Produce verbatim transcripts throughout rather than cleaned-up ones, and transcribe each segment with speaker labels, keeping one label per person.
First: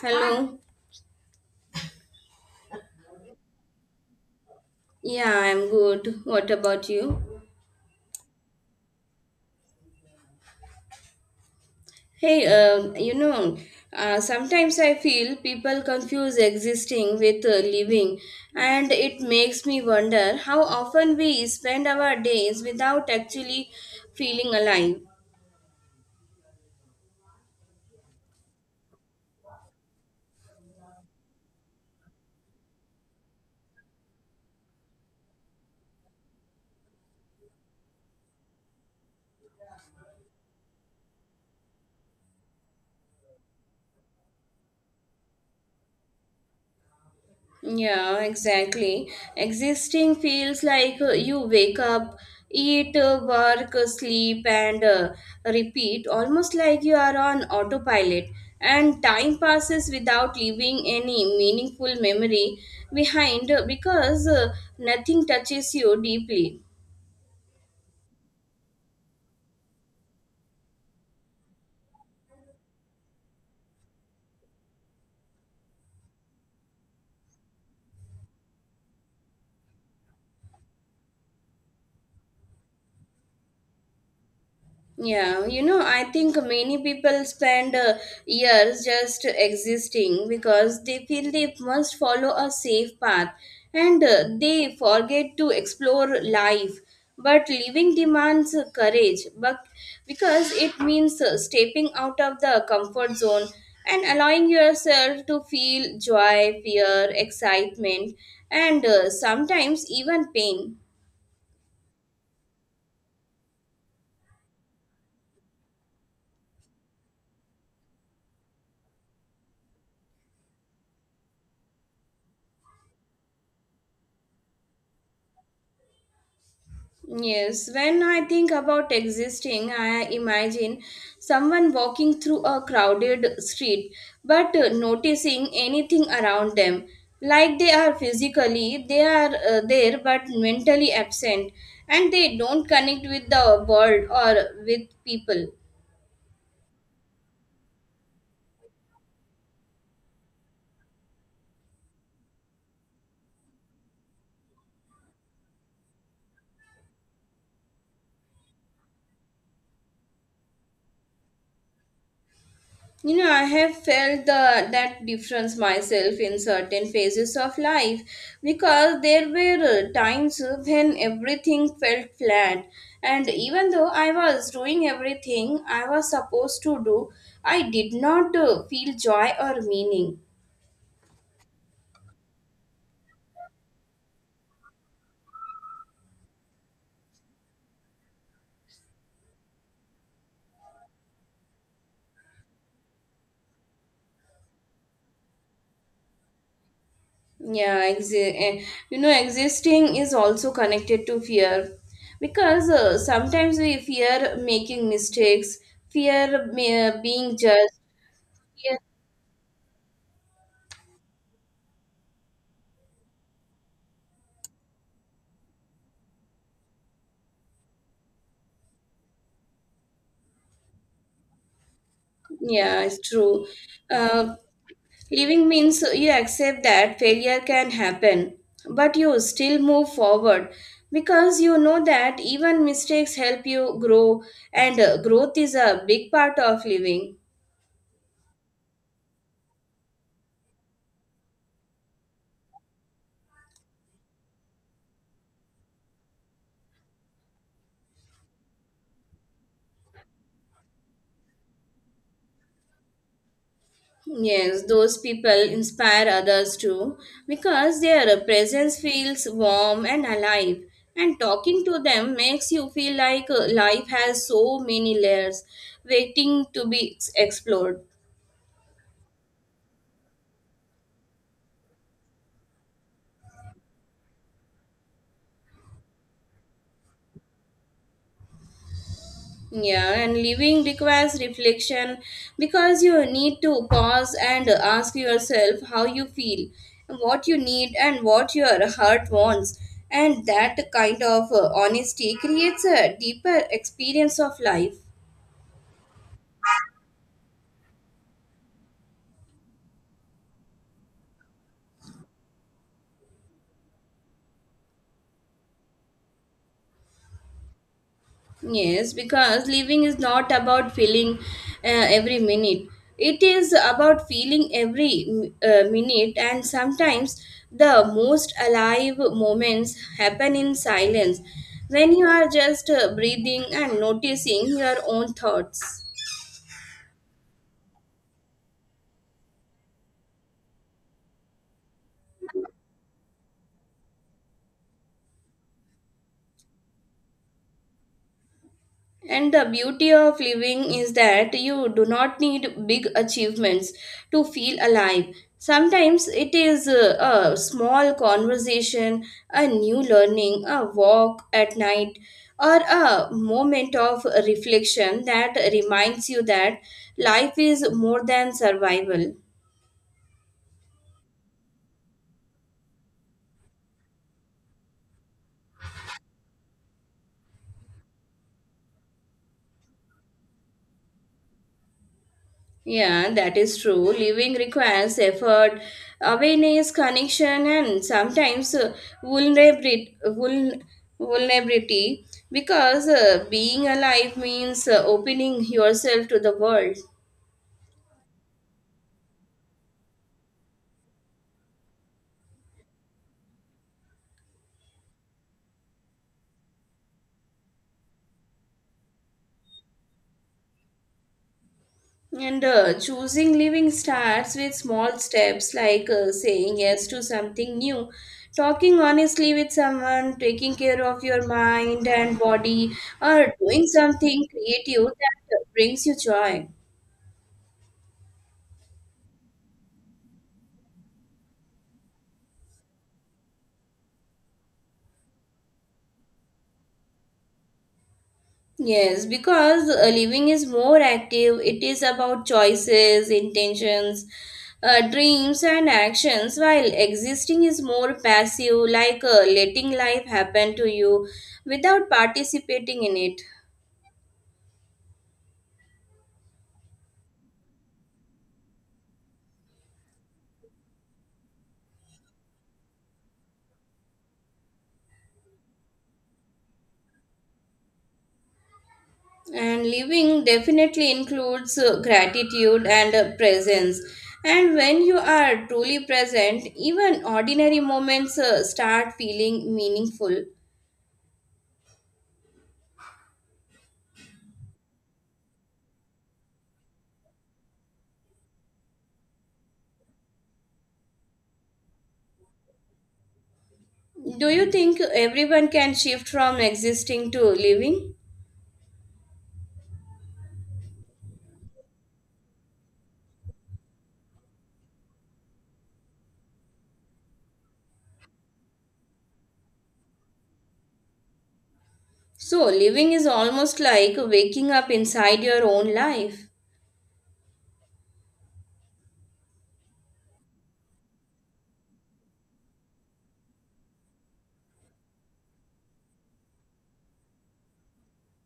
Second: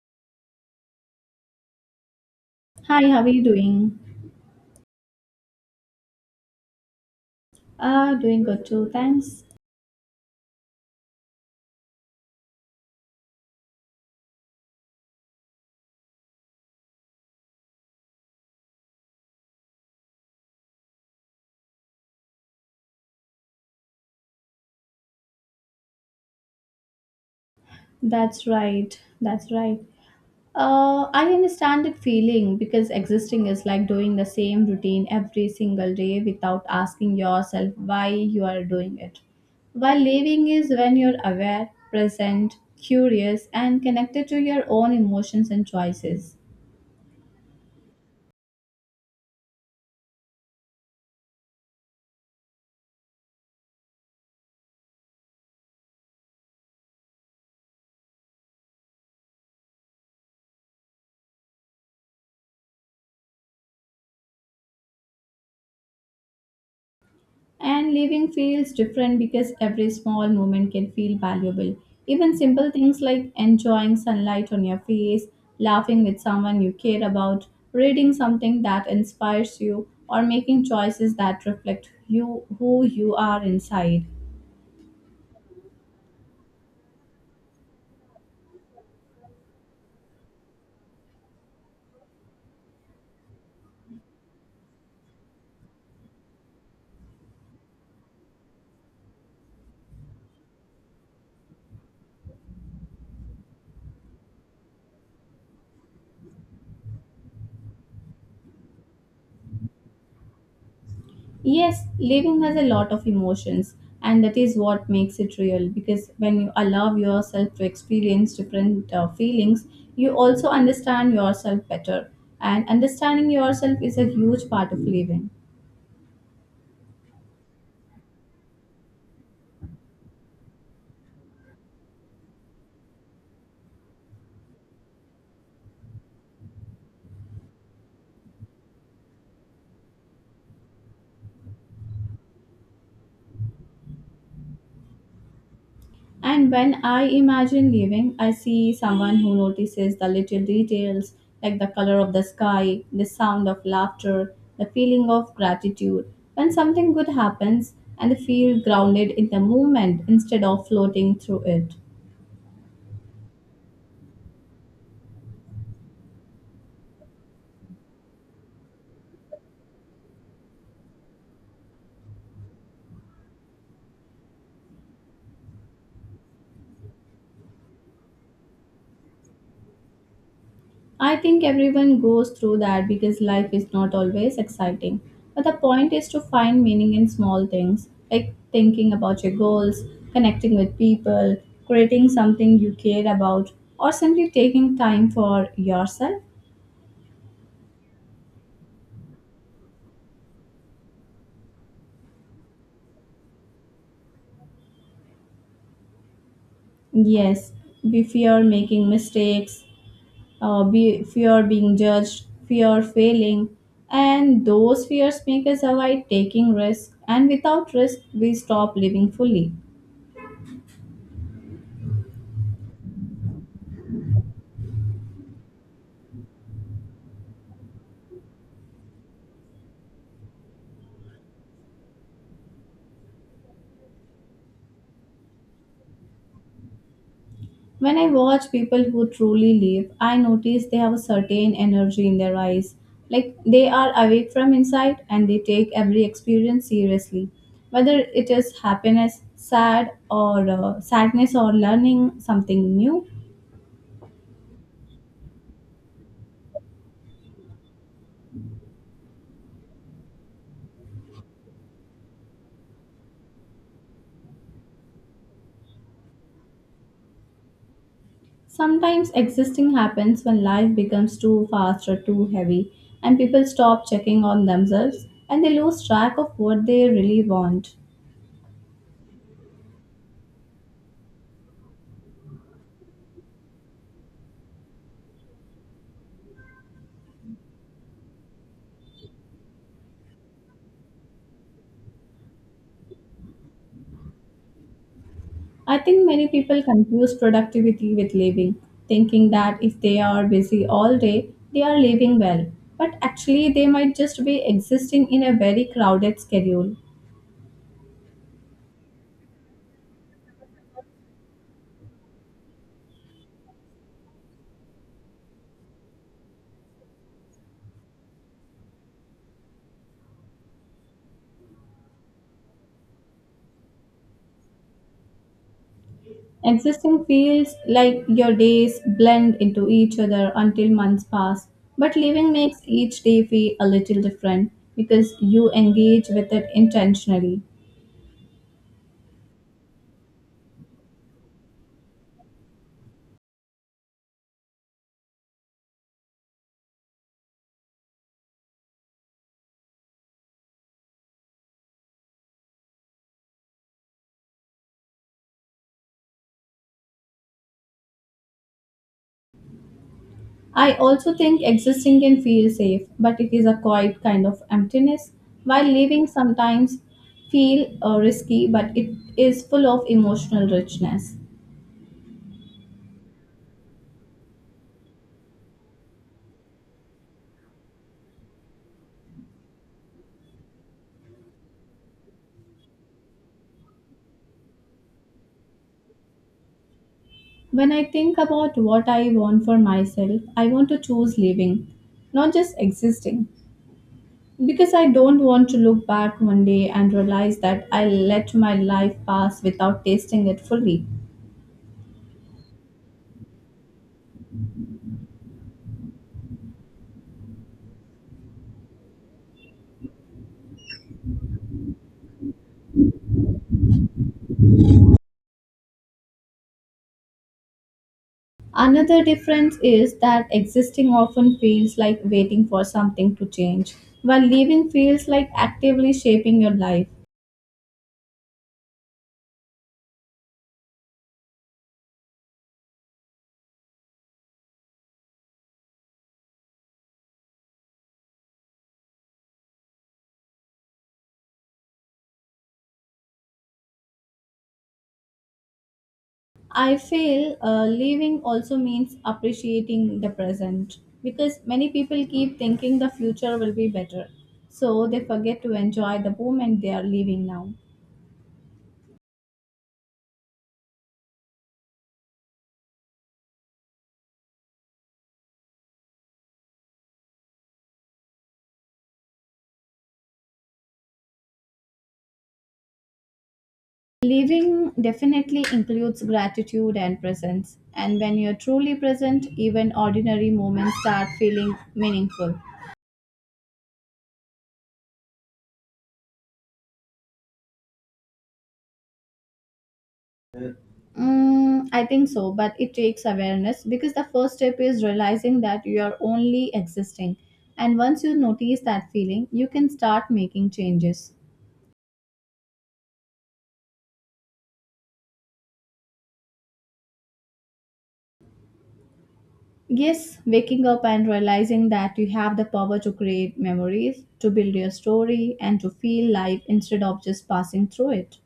Speaker 1: Hello.
Speaker 2: Hi, how are you doing?
Speaker 1: Yeah, I'm good. What about you?
Speaker 2: Uh, doing good too, thanks.
Speaker 1: Hey, uh, you know, uh, sometimes I feel people confuse existing with uh, living, and it makes me wonder how often we spend our days without actually feeling alive.
Speaker 2: That's right, that's right. Uh, I understand that feeling because existing is like doing the same routine every single day without asking yourself why you are doing it. While living is when you're aware, present, curious, and connected to your own emotions and choices.
Speaker 1: Yeah, exactly. Existing feels like uh, you wake up, eat, uh, work, uh, sleep, and uh, repeat, almost like you are on autopilot. And time passes without leaving any meaningful memory behind uh, because uh, nothing touches you deeply.
Speaker 2: And living feels different because every small moment can feel valuable. Even simple things like enjoying sunlight on your face, laughing with someone you care about, reading something that inspires you, or making choices that reflect you who you are inside.
Speaker 1: Yeah, you know, I think many people spend uh, years just existing because they feel they must follow a safe path and uh, they forget to explore life. But living demands uh, courage but because it means uh, stepping out of the comfort zone and allowing yourself to feel joy, fear, excitement, and uh, sometimes even pain.
Speaker 2: Yes, living has a lot of emotions, and that is what makes it real because when you allow yourself to experience different uh, feelings, you also understand yourself better. And understanding yourself is a huge part of living.
Speaker 1: Yes, when I think about existing, I imagine someone walking through a crowded street but uh, noticing anything around them. Like they are physically, they are uh, there but mentally absent and they don't connect with the world or with people.
Speaker 2: And when I imagine living, I see someone who notices the little details like the color of the sky, the sound of laughter, the feeling of gratitude. When something good happens, and feel grounded in the moment instead of floating through it.
Speaker 1: You know, I have felt the that difference myself in certain phases of life because there were uh, times when everything felt flat, and even though I was doing everything I was supposed to do, I did not uh, feel joy or meaning.
Speaker 2: I think everyone goes through that because life is not always exciting. But the point is to find meaning in small things, like thinking about your goals, connecting with people, creating something you care about, or simply taking time for yourself.
Speaker 1: Yeah, exi- eh, you know, Existing is also connected to fear because uh, sometimes we fear making mistakes, fear uh, being
Speaker 2: Yes,
Speaker 1: judged.
Speaker 2: we fear making mistakes, uh, be, fear being judged, fear failing, and those fears make us avoid taking risks, and without risk, we stop living fully.
Speaker 1: Yeah, it's true. Uh, Living means you accept that failure can happen, but you still move forward because you know that even mistakes help you grow, and uh, growth is a big part of living.
Speaker 2: When I watch people who truly live, I notice they have a certain energy in their eyes. Like they are awake from inside and they take every experience seriously. Whether it is happiness, sad, or uh, sadness, or learning something new.
Speaker 1: Yes, those people inspire others too because their presence feels warm and alive. And talking to them makes you feel like uh, life has so many layers waiting to be explored.
Speaker 2: Sometimes existing happens when life becomes too fast or too heavy, and people stop checking on themselves and they lose track of what they really want.
Speaker 1: Yeah, and living requires reflection because you need to pause and ask yourself how you feel, what you need, and what your heart wants. And that kind of uh, honesty creates a deeper experience of life.
Speaker 2: I think many people confuse productivity with living, thinking that if they are busy all day, they are living well. But actually, they might just be existing in a very crowded schedule.
Speaker 1: Yes, because living is not about feeling uh, every minute. It is about feeling every mm, uh, minute, and sometimes the most alive moments happen in silence when you are just uh, breathing and noticing your own thoughts.
Speaker 2: Existing feels like your days blend into each other until months pass, but living makes each day feel a little different because you engage with it intentionally.
Speaker 1: And the beauty of living is that you do not need big achievements to feel alive. Sometimes it is uh, a small conversation, a new learning, a walk at night, or a moment of reflection that reminds you that life is more than survival.
Speaker 2: I also think existing can feel safe, but it is a quiet kind of emptiness, while living sometimes feel uh, risky, but it is full of emotional richness.
Speaker 1: Yeah, that is true. Living requires effort, awareness, connection, and sometimes uh, vulnerability. Vuln- vulnerability because uh, being alive means uh, opening yourself to the world.
Speaker 2: When I think about what I want for myself, I want to choose living, not just existing, because I don't want to look back one day and realize that I let my life pass without tasting it fully.
Speaker 1: And uh, choosing living starts with small steps like uh, saying yes to something new, talking honestly with someone, taking care of your mind and body, or doing something creative that uh, brings you joy.
Speaker 2: Another difference is that existing often feels like waiting for something to change, while living feels like actively shaping your life.
Speaker 1: Yes, because uh, living is more active. It is about choices, intentions, uh, dreams, and actions, while existing is more passive, like uh, letting life happen to you without participating in it.
Speaker 2: I feel uh, living also means appreciating the present because many people keep thinking the future will be better, so they forget to enjoy the moment they are living now.
Speaker 1: And living definitely includes uh, gratitude and uh, presence. And when you are truly present, even ordinary moments uh, start feeling meaningful.
Speaker 2: Living definitely includes gratitude and presence, and when you're truly present, even ordinary moments start feeling meaningful.
Speaker 1: Do you think everyone can shift from existing to living?
Speaker 2: Mm, I think so, but it takes awareness because the first step is realizing that you are only existing. And once you notice that feeling, you can start making changes.
Speaker 1: So, living is almost like waking up inside your own life.
Speaker 2: Yes, waking up and realizing that you have the power to create memories, to build your story, and to feel life instead of just passing through it.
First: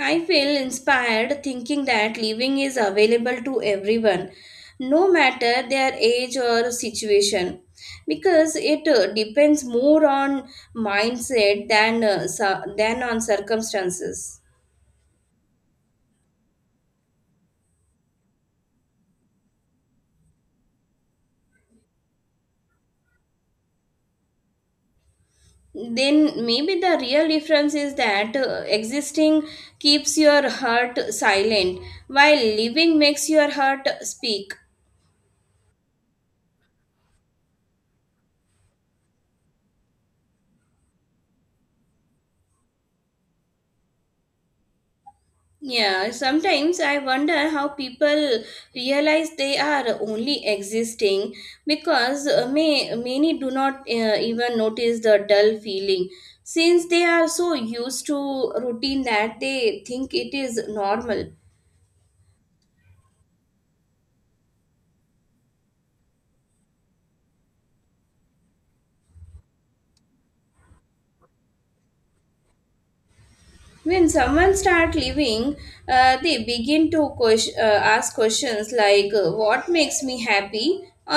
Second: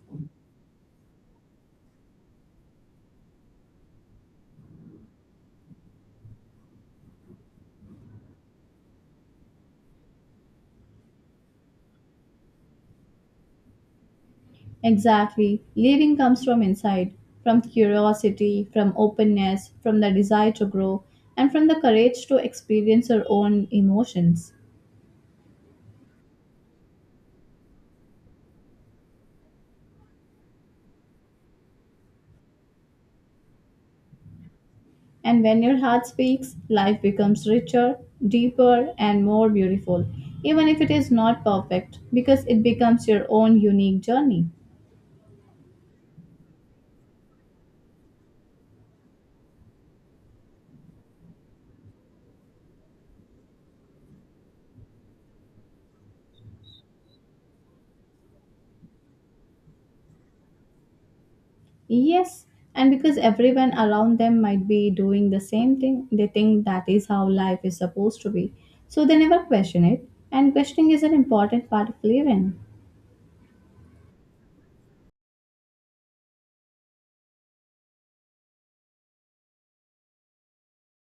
Speaker 1: I feel inspired thinking that living is available to everyone, no matter their age or situation, because it uh, depends more on mindset than, uh, su- than on circumstances.
Speaker 2: Exactly. Living comes from inside, from curiosity, from openness, from the desire to grow, and from the courage to experience your own emotions.
Speaker 1: Then maybe the real difference is that uh, existing keeps your heart silent while living makes your heart speak.
Speaker 2: And when your heart speaks, life becomes richer, deeper, and more beautiful, even if it is not perfect, because it becomes your own unique journey.
Speaker 1: Yeah, sometimes I wonder how people realize they are only existing because uh, may, many do not uh, even notice the dull feeling since they are so used to routine that they think it is normal.
Speaker 2: Yes, and because everyone around them might be doing the same thing, they think that is how life is supposed to be. So they never question it, and questioning is an important part of living.
Speaker 1: When someone start living, uh, they begin to ques- uh, ask questions like uh, what makes me happy,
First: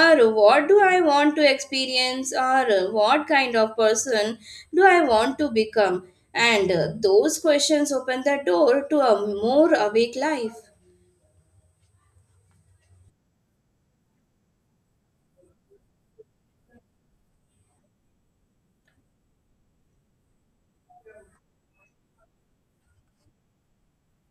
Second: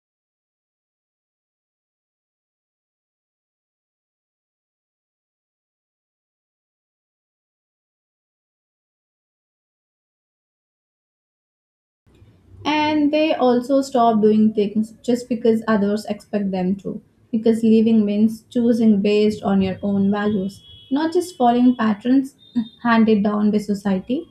Speaker 1: or what do I want to experience, or uh, what kind of person do I want to become. And uh, those questions open the door to a more awake life.
Speaker 2: And they also stop doing things just because others expect them to. Because living means choosing based on your own values, not just following patterns handed down by society.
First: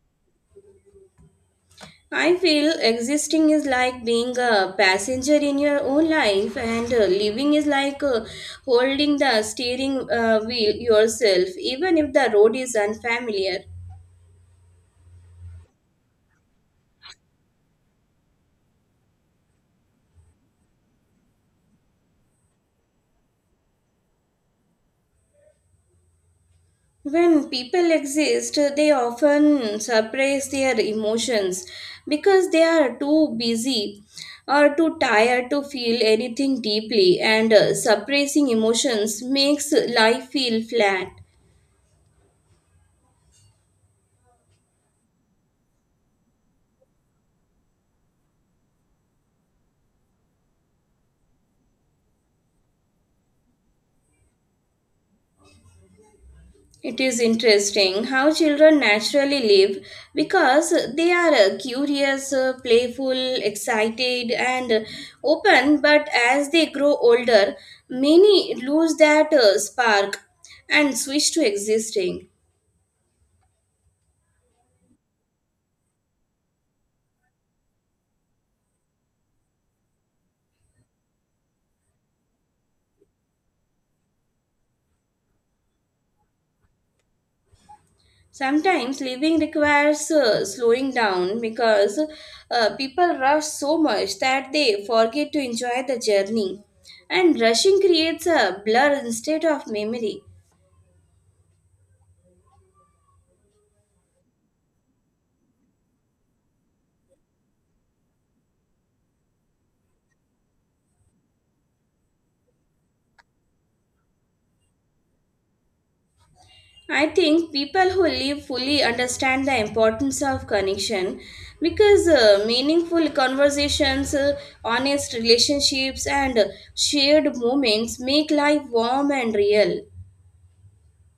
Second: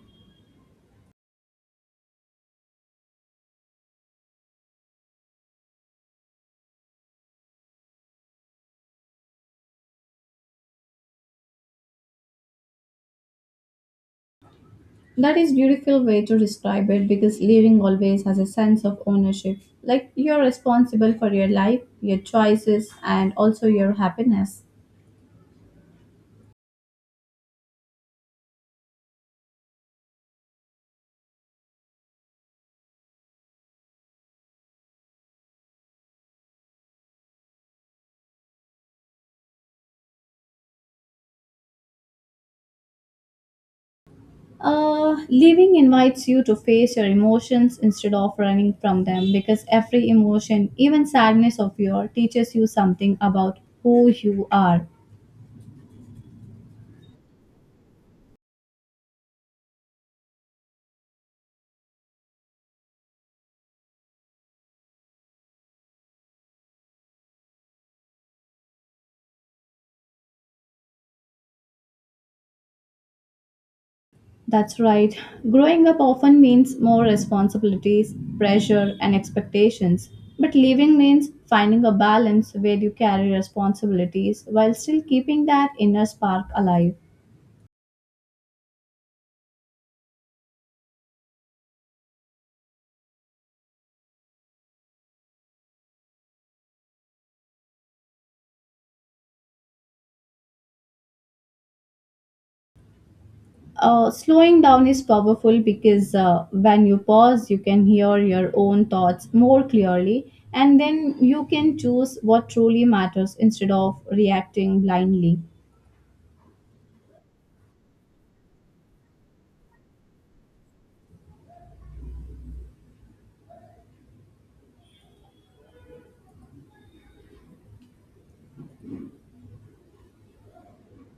Speaker 1: I feel existing is like being a passenger in your own life, and uh, living is like uh, holding the steering uh, wheel yourself, even if the road is unfamiliar.
Speaker 2: That is beautiful way to describe it because living always has a sense of ownership. Like you're responsible for your life, your choices, and also your happiness.
Speaker 1: When people exist, they often suppress their emotions because they are too busy or too tired to feel anything deeply, and uh, suppressing emotions makes life feel flat.
Speaker 2: Uh, living invites you to face your emotions instead of running from them because every emotion, even sadness of your, teaches you something about who you are.
Speaker 1: It is interesting how children naturally live because they are uh, curious, uh, playful, excited, and uh, open. But as they grow older, many lose that uh, spark and switch to existing.
Speaker 2: That's right. Growing up often means more responsibilities, pressure, and expectations. But living means finding a balance where you carry responsibilities while still keeping that inner spark alive.
Speaker 1: Sometimes living requires uh, slowing down because uh, people rush so much that they forget to enjoy the journey. And rushing creates a blur instead of memory.
Speaker 2: Uh, slowing down is powerful because uh, when you pause, you can hear your own thoughts more clearly, and then you can choose what truly matters instead of reacting blindly.
Speaker 1: I think people who live fully understand the importance of connection because uh, meaningful conversations, uh, honest relationships, and shared moments make life warm and real.